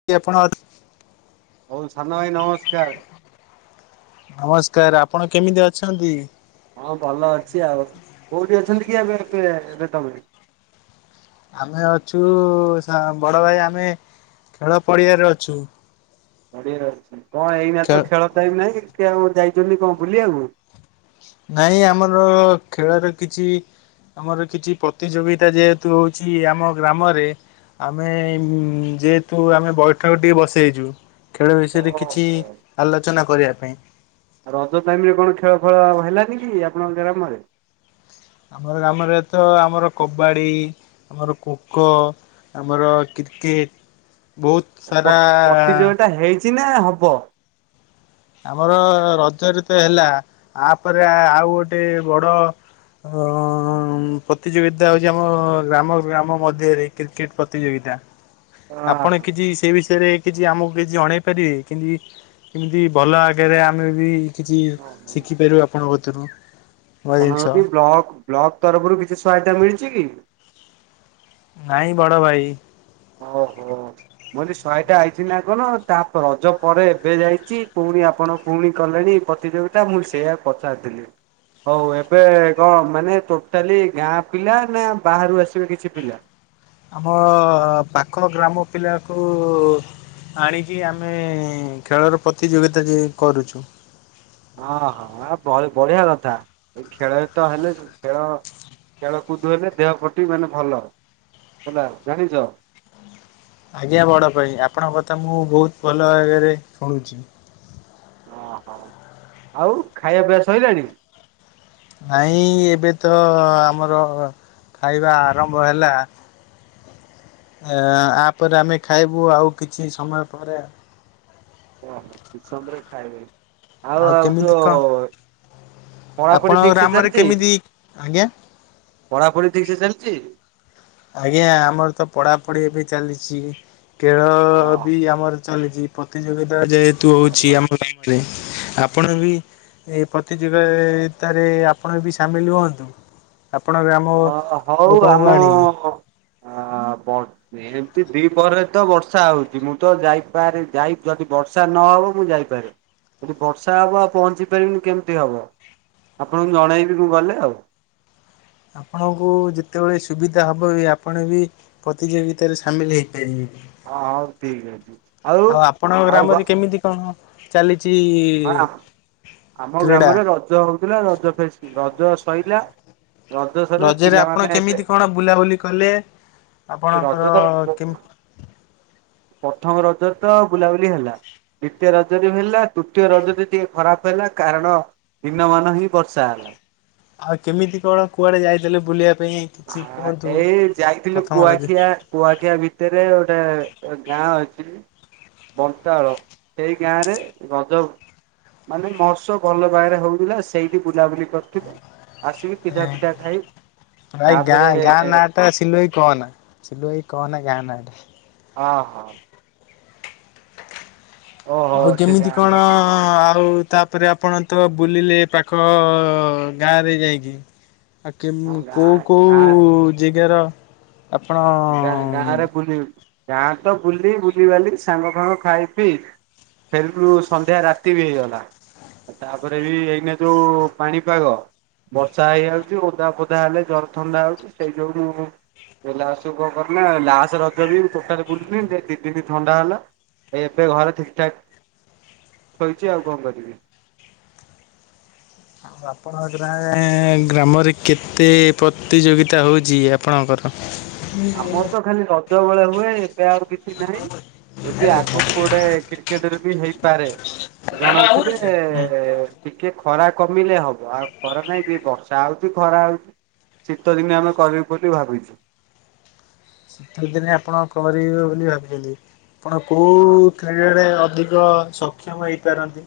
[unintelligible] ଆପଣ, ହଉ ସାନ ଭାଇ ନମସ୍କାର, ନମସ୍କାର ଆପଣ କେମିତି ଅଛନ୍ତି? ହଁ ଭଲ ଅଛି ଆଉ କୋଉଠି ଅଛନ୍ତି କି ଏବେ ତମେ [unintelligible] ଆମେ ଅଛୁ ସା ବଡ଼ ଭାଇ ଆମେ ଖେଳ ପଡିି଼ଆରେ ଅଛୁ, ପଡ଼ିଆରେ ଅଛି କଣ ଏଇନା ଖେ ତ ଖେଳ ଟାଇମ୍ ନାହିଁ କେ ଆଉ ଯାଇଛନ୍ତି କଁ ବୁଲିବାକୁ? ନାଇଁ ଆମର ଖେଳରେ କିଛି, ଆମର କିଛି ପ୍ରତିଯୋଗିତା ଯେହେତୁ ହଉଛି ଆମ ଗ୍ରାମରେ, ଆମେ ଯେହେତୁ ଆମେ ବୈଠକ ଟିକେ ବସେଇଛୁ, ଖେଳ ବିଷୟରେ କିଛି ଆଲୋଚନା କରିବା ପାଇଁ, ଆଉ ରଜ ଟାଇମ୍ ରେ କଣ ଖେଳ ଫେଳ ହେଲାନି କି ଆପଣଙ୍କ ଗ୍ରାମରେ? ଆମର ଗ୍ରାମରେ ତ ଆମର କବାଡ଼ି, ଆମର କୋକ ଆମର କିତ୍ କିତ୍, ବହୁତ୍ ସାରା, ଚିନ୍ନା ହବ, ଆମର ରଜରେ ତ ହେଲା ଆପରେ ଆଉ ଗୋଟେ ବଡ଼, ହଅ ମ୍ ପ୍ରତିଯୋଗିତା ହଉଛି ଆମ ଗ୍ରାମ-ଗ୍ରାମ ମଧ୍ୟରେ କ୍ରିକେଟ ପ୍ରତିଯୋଗିତା, ଆପଣ କିଛି ସେଇ ବିଷ୍ ସେଇ ବିଷୟ ରେ କିଛି ଆମକୁ କିଛି ଜଣେଇ ପାରବେ କିମିତି-କିମିତି ଭଲ ଆକାରେ ଆମେ ବି, କିଛି ଆପଣଙ୍କର ଶିଖିପାରିବୁ ଆପଣଙ୍କ କତୁରୁ, ନୂଆ ଆପଣ ଜିନିଷ। ଯଦି ବ୍ଲକ୍ ତରଫରୁ କିଛି ସହାୟତା ମିଳିଛି କି? ନାଇଁ ବଡ଼ ଭାଇ, ଓହୋ, ମୁ କହିଲି ଶହେଟା ଆଇଛି ନା କଣ ତା ରଜ ପରେ ଏବେ ଯାଇଛି ପୁଣି ଆପଣ ପୁଣି କଲେଣି ପ୍ର ତିଯୋଗିତା ମୁଁ ସେଇଟା ପାଚାରୁଥିଲି, ହଉ ଏବେ କଣ ମାନେ ଟୋଟାଲି ଗାଁ ପିଲା ନା ବାହାରୁ ଆସିବେ କିଛି ପିଲା? ଆମ ପାଖ ଗ୍ରାମ ପିଲାକୁ ଆଣିକି ଆମେ ଖେଳର ପ୍ରତିଯୋଗିତା ଯିଏ କରୁଛୁ। ହଁ, ହଁ ଆ ବ--ବଢ଼ିଆ କଥା, ଏଇ ଖେଳରେ ତ ହେଲେ ଖେଳ ଖେଳ କୁଦ ହେଲେ ଦେହ ପ୍ରତି ମାନେ ଭଲ, ହେଲା ଜାଣିଛ? ଆଜ୍ଞା ବଡ ଭାଇ ଆପଣଙ୍କ କଥା ମୁଁ ବହୁତ ଭଲ ଭାବରେ ଶୁଣୁଛି। ଓହୋ, ଆଉ ଖାଇବା ପିଇବା ସରିଲାଣି? ନାଇଁ ଏବେ ତ ଆମର ଖାଇବା ଆରମ୍ଭ ହେଲା, ଆ ଆପରେ ଆମେ ଖାଇବୁ ଆଉ କିଛି ସମୟ ପରେ। ଓହୋ, କିଛି ସମୟ ପରେ ଖାଇବେ ଆଉ ଆଉ ଯୋ କେମିତି କଣ ପଢ଼ାପଢ଼ି ଆପଣଙ୍କ ଠିକ୍ ସେ ଗ୍ରାମରେ ଚାଲିଛି? କେମିତି ଆଜ୍ଞା ପଢ଼ାପଢ଼ି ଠିକ୍ ସେ ଚାଲିଛି? ଆଜ୍ଞା। ଆମର ତ ପଢ଼ାପଢ଼ି ବି ଚାଲିଛି ଖେଳ ହଁ ବି ଆମର ଚାଲିଛି ପ୍ରତିଯୋଗିତା ଯେହେତୁ ଆ ହେଉଛି ଭଲ ଆମ [unintelligible] ରେ ଆପଣ ବି ଏ ପ୍ରତିଯୋଗ--ତାରେ ଆପଣ ବି ସାମିଲ୍ ହୁଅନ୍ତୁ। ଆପଣ ଗ୍ରାମ ଅ ହଉ ଲୋକଙ୍କୁ ଆମ ଆଣିକି ଅ [unintelligible] ଏମିତି ଦି ପହରରେ ତ ବର୍ଷା ହେଉଛି ମୁଁ ତ ଯାଇପାରେ ଯାଇ ଯଦି ବର୍ଷା ନହେବ ମୁଁ ଯାଇପାରେ। ଏଠି ବର୍ଷା ହବ ଆଉ ପହଞ୍ଚି ପାରିବିନି କେମିତି ହବ ଆପଣଙ୍କୁ ଜଣେଇବି ମୁଁ ଗଲେ ଆଉ। ଆପଣଙ୍କୁ ଯେତେବେଳେ ସୁବିଧା ହେବ ବି ଆପଣ ବି ପ୍ରତିଯୋଗିତାରେ ସାମିଲ୍ ହେଇପାରିବେ। ହଁ ହଉ ଠିକ ଅଛି ଆଉ ଆପଣଙ୍କ ଆଉ ଗ ଗ୍ରାମରେ କେମିତି କଣ ଚାଲିଛି ହଁ, ଆ--ଆମ କ୍ରୀଡ଼ା? ଗ୍ରାମରେ ରଜ ହଉଥିଲା ରଜ ଫେଷ୍ଟି ରଜ ସଇଲା ରଜ ସରିଲା ରଜରେ ଆପଣ ପିଲାମାନେ ଏବେ କେମିତି କଣ ବୁଲାବୁଲି କଲେ ଆପଣଙ୍କର ରଜ ତ କେମି ପ୍ରଥମ ରଜରେ ତ ବୁଲାବୁଲି ହେଲା, ଦ୍ୱିତୀୟ ରଜରେ ବି ହେଲା। ତୃତୀୟ ରଜଟି ଟିକେ ଖରାପ ହେଲା କାରଣ ଦିନମାନ ହିଁ ବର୍ଷା ହେଲା। ଆଉ କେମିତି କଣ କୁଆଡେ ଯାଇଥିଲେ ବୁଲିବା ପାଇଁ? କିଛି ହଁ କୁହନ୍ତୁ? ଏଇ ଯାଇଥିଲୁ ପ୍ରଥମ ରଜ କୁଆଖିଆ କୁଆଖିଆ ଭିତରେ ଗୋଟେ ଗାଁ ଅଛି, ବନ୍ତାଳ ସେଇ ଗାଁ ରେ ରଜ ମାନେ ମହୋତ୍ସବ ଭଲ ଭାବରେ ହେଉଥିଲା ସେଇଠି ବୁଲାବୁଲି କରିଥିଲୁ, ଆସିକି ଏଁ ପିଠାଫିଠା ଖାଇ ଭାଇ ଗାଁ, ତାପରେ ଗାଁ ନାଁ ଟା ସିଲୁଭାଇ କହନା ସିଲୁଭାଇ କହ ନା ଗାଁ ନାଁ ଟା। ହଁ, ହଁ। ଓହୋ ଆଉ ସେ କେମିତି ଗାଁ ଟା କଣ ସବୁ ଆଉ ତା ଆପଣ ତ ବୁଲିଲେ ପାଖ ଗାଁରେ ଯାଇକି। ଆ ହଁ କେମି କୋଉ ଗାଁ କୋଉ ଗାଁ ଜେଗାର ଆପଣ ବୁଲିବାକୁ ଗାଁ ତ ବୁଲି ବୁଲିିବାଲି ସାଙ୍ଗ ଫାଙ୍ଗ ଖାଇପିଇ ଫେରିଲୁ ସନ୍ଧ୍ୟା ରାତି ବି ହେଇଗଲା। ତାପରେ ବି ଏଇନା ଯୋଉ ପାଣିପାଗ ବର୍ଷା ହେଇଯାଉଛି ଓଦା ଫୋଦା ହେଲେ ଜର ଥଣ୍ଡା ହଉଛି ସେଇ ଯୋଗୁ ମୁଁ ଗଲା ବର୍ଷ [unintelligible] ଲାଷ୍ଟ୍ ରଜଦିନ ମୁଁ ଟୋଟାଲି ବୁଲିନି ଯେ ଦିଦିନି ଥଣ୍ଡା ହେଲା। ଏବେ ଘରେ ଠିକ ଠାକ୍, ଶୋଇଛି ଆଉ କଣ କରିବି। ଆଉ ଆପଣଙ୍କ ଗାଁ ଗ୍ରାମରେ କେତେ ପ୍ରତିଯୋଗିତା ହଉଛି ଆପଣଙ୍କର ଆମର [unintelligible] ତ ଖାଲି ରଜ ବେଳେ ହୁଏ ଏବେ ଆଉ କିଛି ନାହିଁ। ଏବେ ଆଗକୁ ଗୋଟେ କ୍ରିକେଟ୍ ରେ ବି ହେଇପାରେ। ଜଣାଉଥିଲେ ହୁଁ ଟିକେ ଖରା କମିଲେ ହବ। ଆଉ ଖରା ନାଇଁ [unintelligible] ବର୍ଷ ଷା ହଉଛି ଖରା ହଉଛି ଶୀତଦିନ ଆମେ କରିବୁ ବୋଲି ଭାବିଛୁ। ଶୀତ ଦିନେ ଆପଣ କରିବେ ବୋଲି ଭାବିଛନ୍ତି। ଆପଣ କୋଉ ହଁ କ୍ରୀଡ଼ାରେ ଅଧିକ ସକ୍ଷମ ହେଇପାରନ୍ତି?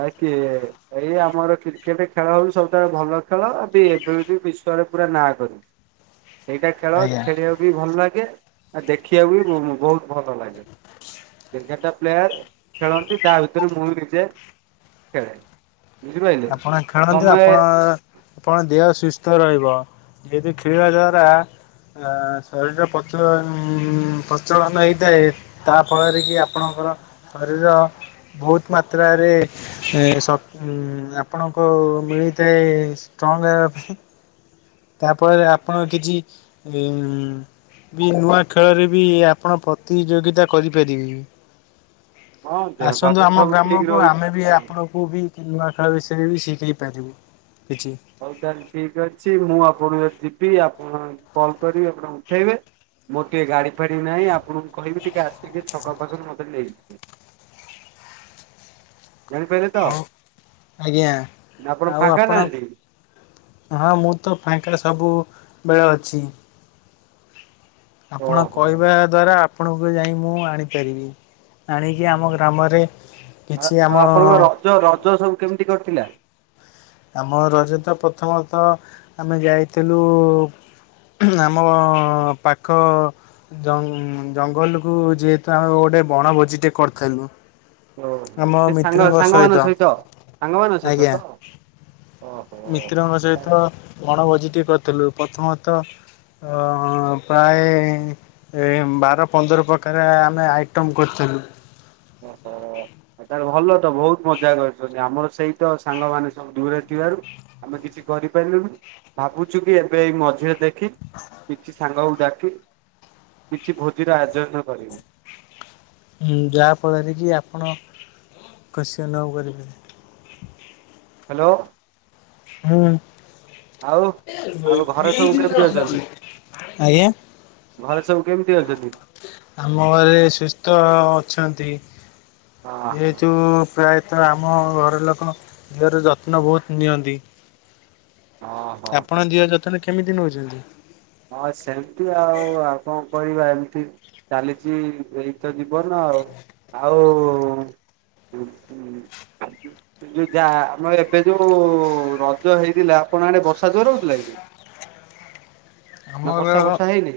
ଆ କିଏ? ଏଇ ଆମର କ୍ରିକେଟ୍ ଖେଳ ହଉ ସବୁଠାରୁ ଭଲ ଖେଳ ବି ଏବେ ବିଶ୍ୱରେ ପୁରା ନାଁ କରିବ। ଏଇଟା ଖେଳ ଆଜ୍ଞା। ଖେଳିବାକୁ ବି ଭଲ ଲାଗେ। ଆଉ ଦେଖିବାକୁ ବି ଉଁ, ବହୁତ ଭଲ ଲାଗେ। ଏଗାରଟା ପ୍ଲେୟାର୍ ଖେଳନ୍ତି ତା ଭିତରୁ ମୁଁ ବି ନିଜେ ଖେଳେ। ବୁଝିପାରିଲେ ଆପଣ ଖେଳନ୍ତି ତମେ ଆପଣ ଆପଣ ଦେହ ସୁସ୍ଥ ରହିବ। ଡେଲି ଖେଳିବା ଦ୍ଵାରା ଆ, ଶରୀର ପ୍ରଚଳ ଉଁ, ପ୍ରଚଳନ ହେଇଥାଏ। ତା ଫଳରେ କି ଆପଣଙ୍କର ଶରୀର ବହୁତ ମାତ୍ରାରେ ଏ, ଶ- ଉଁ, ଆପଣଙ୍କୁ ମିଳିଥାଏ ଷ୍ଟ୍ରଙ୍ଗ୍ ହେବାପାଇଁ। ତା ଫଳରେ ଆପଣ କିଛି ଏ ଉଁ, ବି ନୂଆ ଖେଳରେ ବି ଆପଣ ପ୍ରତିଯୋଗିତା କରିପାରିବେ। ହଁ ଦେହ ପା ଆସନ୍ତୁ ତ ଆମ ସବୁ ଠିକ ଗ୍ରାମକୁ ଆମେ ବି ରହୁଛି। ଆପଣ କୁ ବି ଏ ନୂଆ ଖେଳ ବିଷୟରେ ବି ଶିଖେଇ ପାରିବୁ କିଛି। ହଉ ତାହେଲେ ଠିକ ଅଛି ମୁଁ ଆପଣଙ୍କ ଯିବି। ଆପଣ କଲ୍ କରିବି ଆପଣ ଉଠେଇବେ। ମୋର ଟିକେ ଗାଡ଼ି ଫାଡ଼ି ନାହିଁ ଆପଣଙ୍କୁ କହିବି ଟିକେ ଆସିକି ଛକ ପାଖରୁ ମୋତେ ନେଇଯିବେ। ଜାଣିପାରିଲେ ତ? ଅଉ ଆଜ୍ଞା ଆଉ ଫାଙ୍କା ଆପଣ ନାହାନ୍ତି? ହଁ ମୁଁ ତ ଫାଙ୍କା ରେ ସବୁ ବେଳେ ଅଛି। ଆପଣ ଓହୋ କହିବା ଦ୍ଵାରା ଆପଣଙ୍କୁ ଯାଇ ମୁଁ ଆଣିପାରିବି। ଆଣିକି ଆମ ଗ୍ରାମରେ କିଛି ଆମ ଜ- ରଜ ସବୁ କେମିତି କଟିଲା? ଆମ ରଜ ତ ପ୍ରଥମତଃ ଆମେ ଯାଇଥିଲୁ ଆମ ପାଖ ଜ-ଉଁ, ଜଙ୍ଗଲ କୁ ଯେହେତୁ ଆମେ ଗୋଟେ ବଣଭୋଜି ଟେ କରିଥିଲୁ। ଆମ ସେ ସାଙ୍ଗ ମିତ୍ରଙ୍କ ସାଙ୍ଗମାନଙ୍କ ସହିତ ସାଙ୍ଗମାନଙ୍କ ସହିତ ଆଜ୍ଞା। ତ? ଓହୋ। ମିତ୍ରଙ୍କ ସହିତ ବଣଭୋଜି ଟିଏ କରିଥିଲୁ। ପ୍ରଥମତଃ ଅ, ପ୍ରାୟେ ଏ ବାର ପନ୍ଦର ପ୍ରକାର ଆମେ ଆଇଟମ କରିଥିଲୁ। ଓ ହୋ! ତାହଲେ ଭଲ ତ ବହୁତ ମଜା କରିଛନ୍ତି। ଆମର ସେଇତ ସାଙ୍ଗମାନେ ସବୁ ଦୂରେ ଥିବାରୁ ଆମେ କିଛି କରିପାରିଲୁନି ଭାବୁଛୁ କି ଏବେ ଏଇ ମଝିରେ ଦେ ଖି କିଛି ସାଙ୍ଗକୁ ଡାକି କିଛି ଭୋଜିର ଆୟୋଜନ କରିବୁ। ମୁଁ ଯାହା ଫଳରେ କି ଆପଣ ଖସି ଅନୁଭବ କରିବେ। ହ୍ୟାଲୋ। ମୁଁ ଆଉ ଆଉ ଘରେ ସବୁ କେମିତି ଅଛନ୍ତି ଆଜ୍ଞା ଘରେ ସବୁ କେମିତି ଅଛନ୍ତି? ଆମ ଘରେ ସୁସ୍ଥ ଅଛନ୍ତି। ଯେ ଓହୋ [unintelligible] ପ୍ରାୟତଃ ଆମ ଘର ଲୋକ ଦେହର ଯତ୍ନ ବହୁତୁ ନିଅନ୍ତି। ହଁ। ଆପଣ ଦିହ ଯତ୍ନ କେମିତି ନଉଛନ୍ତି? ହଁ ସେମିତି ଆଉ ଆଉ କଣ କରିବା ଏମିତି। ଚାଲିଛି ଏଇ ତ ଜୀବନ ଆଉ ଆଉ [inaudible] ଯୋଉ ଯା ଆମର ଏବେ ଯୋଉ ରଜ ହେଇଥିଲା ଆପଣ ଆଡ଼େ ବର୍ଷା ଜୋର ହଉଥିଲା କି? ନା ଆମର ବର୍ଷା ବର୍ଷା ହେଇନି?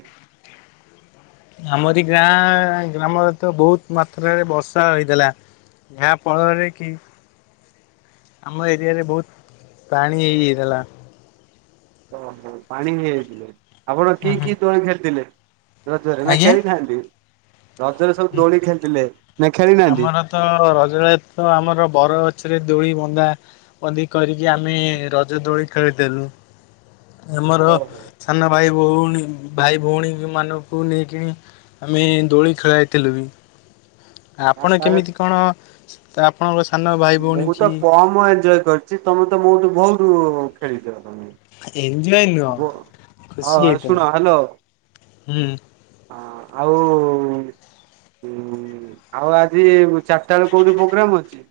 ଆମରି ଗାଁ ଗ୍ରାମରେ ତ ବହୁତ ମାତ୍ରାରେ ବର୍ଷା ହୋଇଥିଲା। ଯାହା ଫଳରେ କି? ଆମ ଏରିଆରେ ବହୁତ ପାଣି ହେଇଯାଇଥିଲା। ଓ ପାଣି ହେଇଯାଇଥିଲେ ଆପଣ ହୁଁ କିଏ ହୁଁ କିଏ ଦୋଳି ଖେଳିଥିଲେ ରଜରେ ନା ଆଜ୍ଞା। ଖେଳିନାହାନ୍ତି? ରଜରେ ସବୁ ଦୋଳି ଖେଳିଥିଲେ। ନା ଖେଳି ନାହାନ୍ତି? ଆମର ତ ରଜରେ ତ ଆମର ବର ଗଛରେ ଦୋଳି ବନ୍ଦା ବନ୍ଦି କରିକି ଆମେ ରଜ ଦୋଳି ଖେଳିଥିଲୁ। ଏମର ଓହୋ ସାନ ଭାଇ ଭଉଣୀ ଭାଇ ଭଉଣୀମାନଙ୍କୁ ନେଇକିଣି ଆମେ ଦୋଳି ଖେଳାଇଥିଲୁ ବି। ଆ ଆପଣ କେମିତି ତାହେଲେ କଣ ଆପଣଙ୍କ ସାନ ଭା ମୁଁ ତ କମ ଏଞଜୟ କରିଛି ତମେ ତ ମୋଠୁ ବହୁତୁ ଖେଳିଛ ତମେ। ଏନ୍ଜୟ ବୋ ନୁହଁ ଖୁସି ହଁ ଶୁଣ ହେଇଥିଲ। ହଁ ଆଉ ହୁଁ ଆଉ ଆଜି ଚାରିଟା ବେଳେ କୋଉଠି ପ୍ରୋଗ୍ରାମ୍ ଅଛି?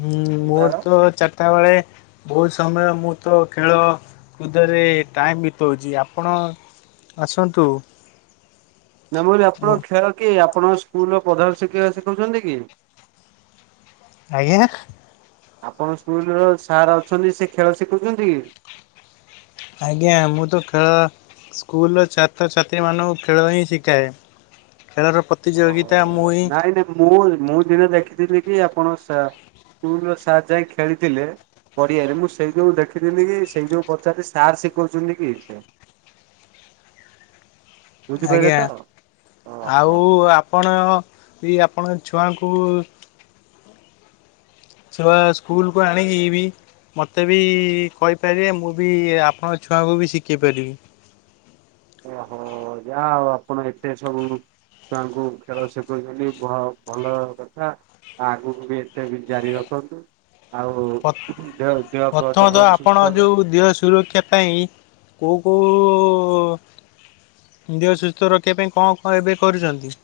ହୁଁ ମୋର ଯିବାର? ତ ଚାରିଟା ବେଳେ ବହୁତ ସମୟ ମୁଁ ତ ଖେଳ କୁଦରେ ଟାଇମ୍ ବିତଉଚି ଆପଣ ଆସନ୍ତୁ। ନାଁ ମୁଁ କହିଲି ଆପଣ ଖେଳ କି ଆପଣଙ୍କ ସ୍କୁଲର ପ୍ରଧାନ ଶିକ୍ଷକ ଶିଖଉଛନ୍ତି କି? ଆଜ୍ଞା ଆପଣ ସ୍କୁଲର ସାର୍ ଅଛନ୍ତି ସେ ଖେଳ ଶିଖଉଛନ୍ତି କି? ଆଜ୍ଞା ମୁଁ ତ ଖେଳ ସ୍କୁଲର ଛାତ୍ରଛାତ୍ରୀମାନଙ୍କୁ ଖେଳ ହିଁ ଶିକାଏ। ଖେଳର ଅ ପ୍ରତିଯୋଗିତା ନାଇଁ ମୁହିଁ ନାଇଁ ମୁଁ ମୁଁ ଦିନେ ଦେଖିଥିଲି କି ଆପଣ ଶା ସ୍କୁଲର ସାର୍ ଯାଇ ଖେଳିଥିଲେ। ପଡ଼ିଆରେ ମୁଁ ସେଇ ଯୋଉ ଦେଖିଥିଲି କି ସେଇ ଯୋଉ ପଚାରିଲି ସାର୍ ସିକଉଛନ୍ତି କି? ବୁଝିପାରିଲେ ଆଜ୍ଞା ତ? ଓହୋ ଆଉ ଆ ପଣ ବି ଆପଣ ଛୁଆଙ୍କୁ [unintelligible] ସ୍କୁଲକୁ ଆଣି କିି ବି ମୋତେ ବି କହିପାରିବେ ମୁଁ ବି ଆପଣଙ୍କ ଛୁଆଙ୍କୁ ବି ଶିଖେଇ ପାରିବି। ଓହୋ ଯା ହଉ ଆପଣ ଏତେ ସବୁ ଛୁଆଙ୍କୁ ଖେଳ ସିଖଉଛନ୍ତି ଭ ଭଲ କଥା। ଆଗକୁ ବି ଏଟା ବି ଜାରି ରଖନ୍ତୁ। ଆଉ ପ ଦେହ ଦେହ ଫେହ ପ୍ରଥମତଃ ତମର ସୁସ୍ଥ ଆପଣ ରହୁ। ଜୋଉ ଦିହ ସୁରକ୍ଷା ପାଇଁ କୋଉ କୋଉ ଦେହ ସୁସ୍ଥ ରଖିବା ପାଇଁ କଣ କଣ ଏବେ କରୁଛନ୍ତି?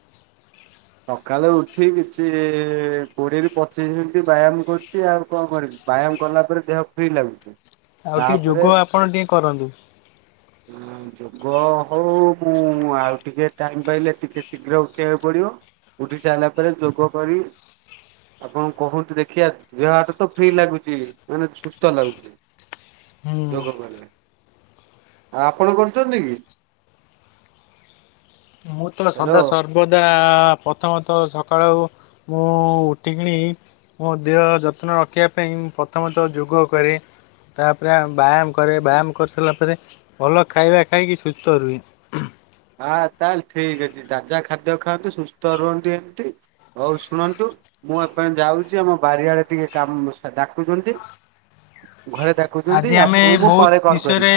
ସଖାଲୁ ଉଠି କିଛି କୋଡ଼ିଏରୁ ପଚିଶି ମିନିଟ୍ ବ୍ୟାୟାମ୍ କରୁଛି ଆଉ କଣ କରିବି? ବ୍ୟାୟାମ୍ କଲା ପରେ ଦେହ ଫ୍ରି ଲାଗୁ ଆଉ ଟିକେ ଯୋଗ ଆପଣ ଟିକେ କରନ୍ତୁ। ହୁଁ। ଯୋଗ ହଉ ମୁଁ ଆଉ ଟିକେ ଟାଇମ ପାଇଲେ ଟିକେ ଶୀଘ୍ର ଉଠେଇଆକୁ ପଡିବ। ଉଠି ସାଇଲା ପରେ ଯୋଗ କରିବି। ଆପଣ କହୁନ୍ତୁ ଦେଖିବା ଦେହ ହାତ ତ ଫ୍ରି ଲାଗୁଚି ମାନେ ସୁସ୍ଥ ଲାଗୁଚି। ହୁଁ ଯୋଗ କରିବି ଆଉ ଆପଣ କରୁଛନ୍ତି କି? ମୁଁ ତ ସଦା ସାର୍ ହ୍ୟାଲୋ। ସର୍ବଦା ପ୍ରଥମତଃ ସକାଳୁ ମୁଁ ଉଠିକିଣି ମୋ ଦେହ ଯତ୍ନ ରଖିବା ପାଇଁ ମୁଁ ପ୍ରଥମତଃ ଯୋଗ କରେ। ତାପରେ ବ୍ୟାୟାମ କରେ ବ୍ୟାୟାମ କରିସାରିଲା ପରେ ଭଲ ଖାଇବା ଖାଇକି ସୁସ୍ଥ ରୁହେ। ହଁ ତାହେଲେ ଠିକ୍ ଅଛି ତାଜା ଖାଦ୍ୟ ଖାଆନ୍ତୁ ସୁସ୍ଥ ରୁହନ୍ତୁ ଏମତି। ହଉ ଶୁଣନ୍ତୁ ମୁଁ ଏପାଇଁ ଯାଉଚି ଆମ ବାରିଆଡ଼େ ଟିକେ କାମ ଡାକୁଛନ୍ତି ଘରେ ଦେଖ ଆଜି ଆମେ ବହୁତ ବିଷୟରେ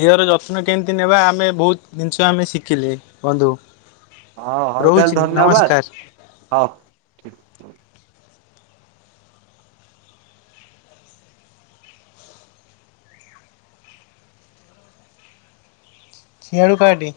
ଦିଅର ଯତ୍ନ କେମିତି ନେବା ଆମେ ବହୁତ ଜିନିଷ ଆମେ ଶିଖିଲେ ବନ୍ଧୁ। ହଁ ହଉ ରହୁଛି ତାହେଲେ ଧନ୍ୟବାଦ ନମସ୍କାର। ହଉ। ଠିକ। ସିଆଡୁ କାଟେ।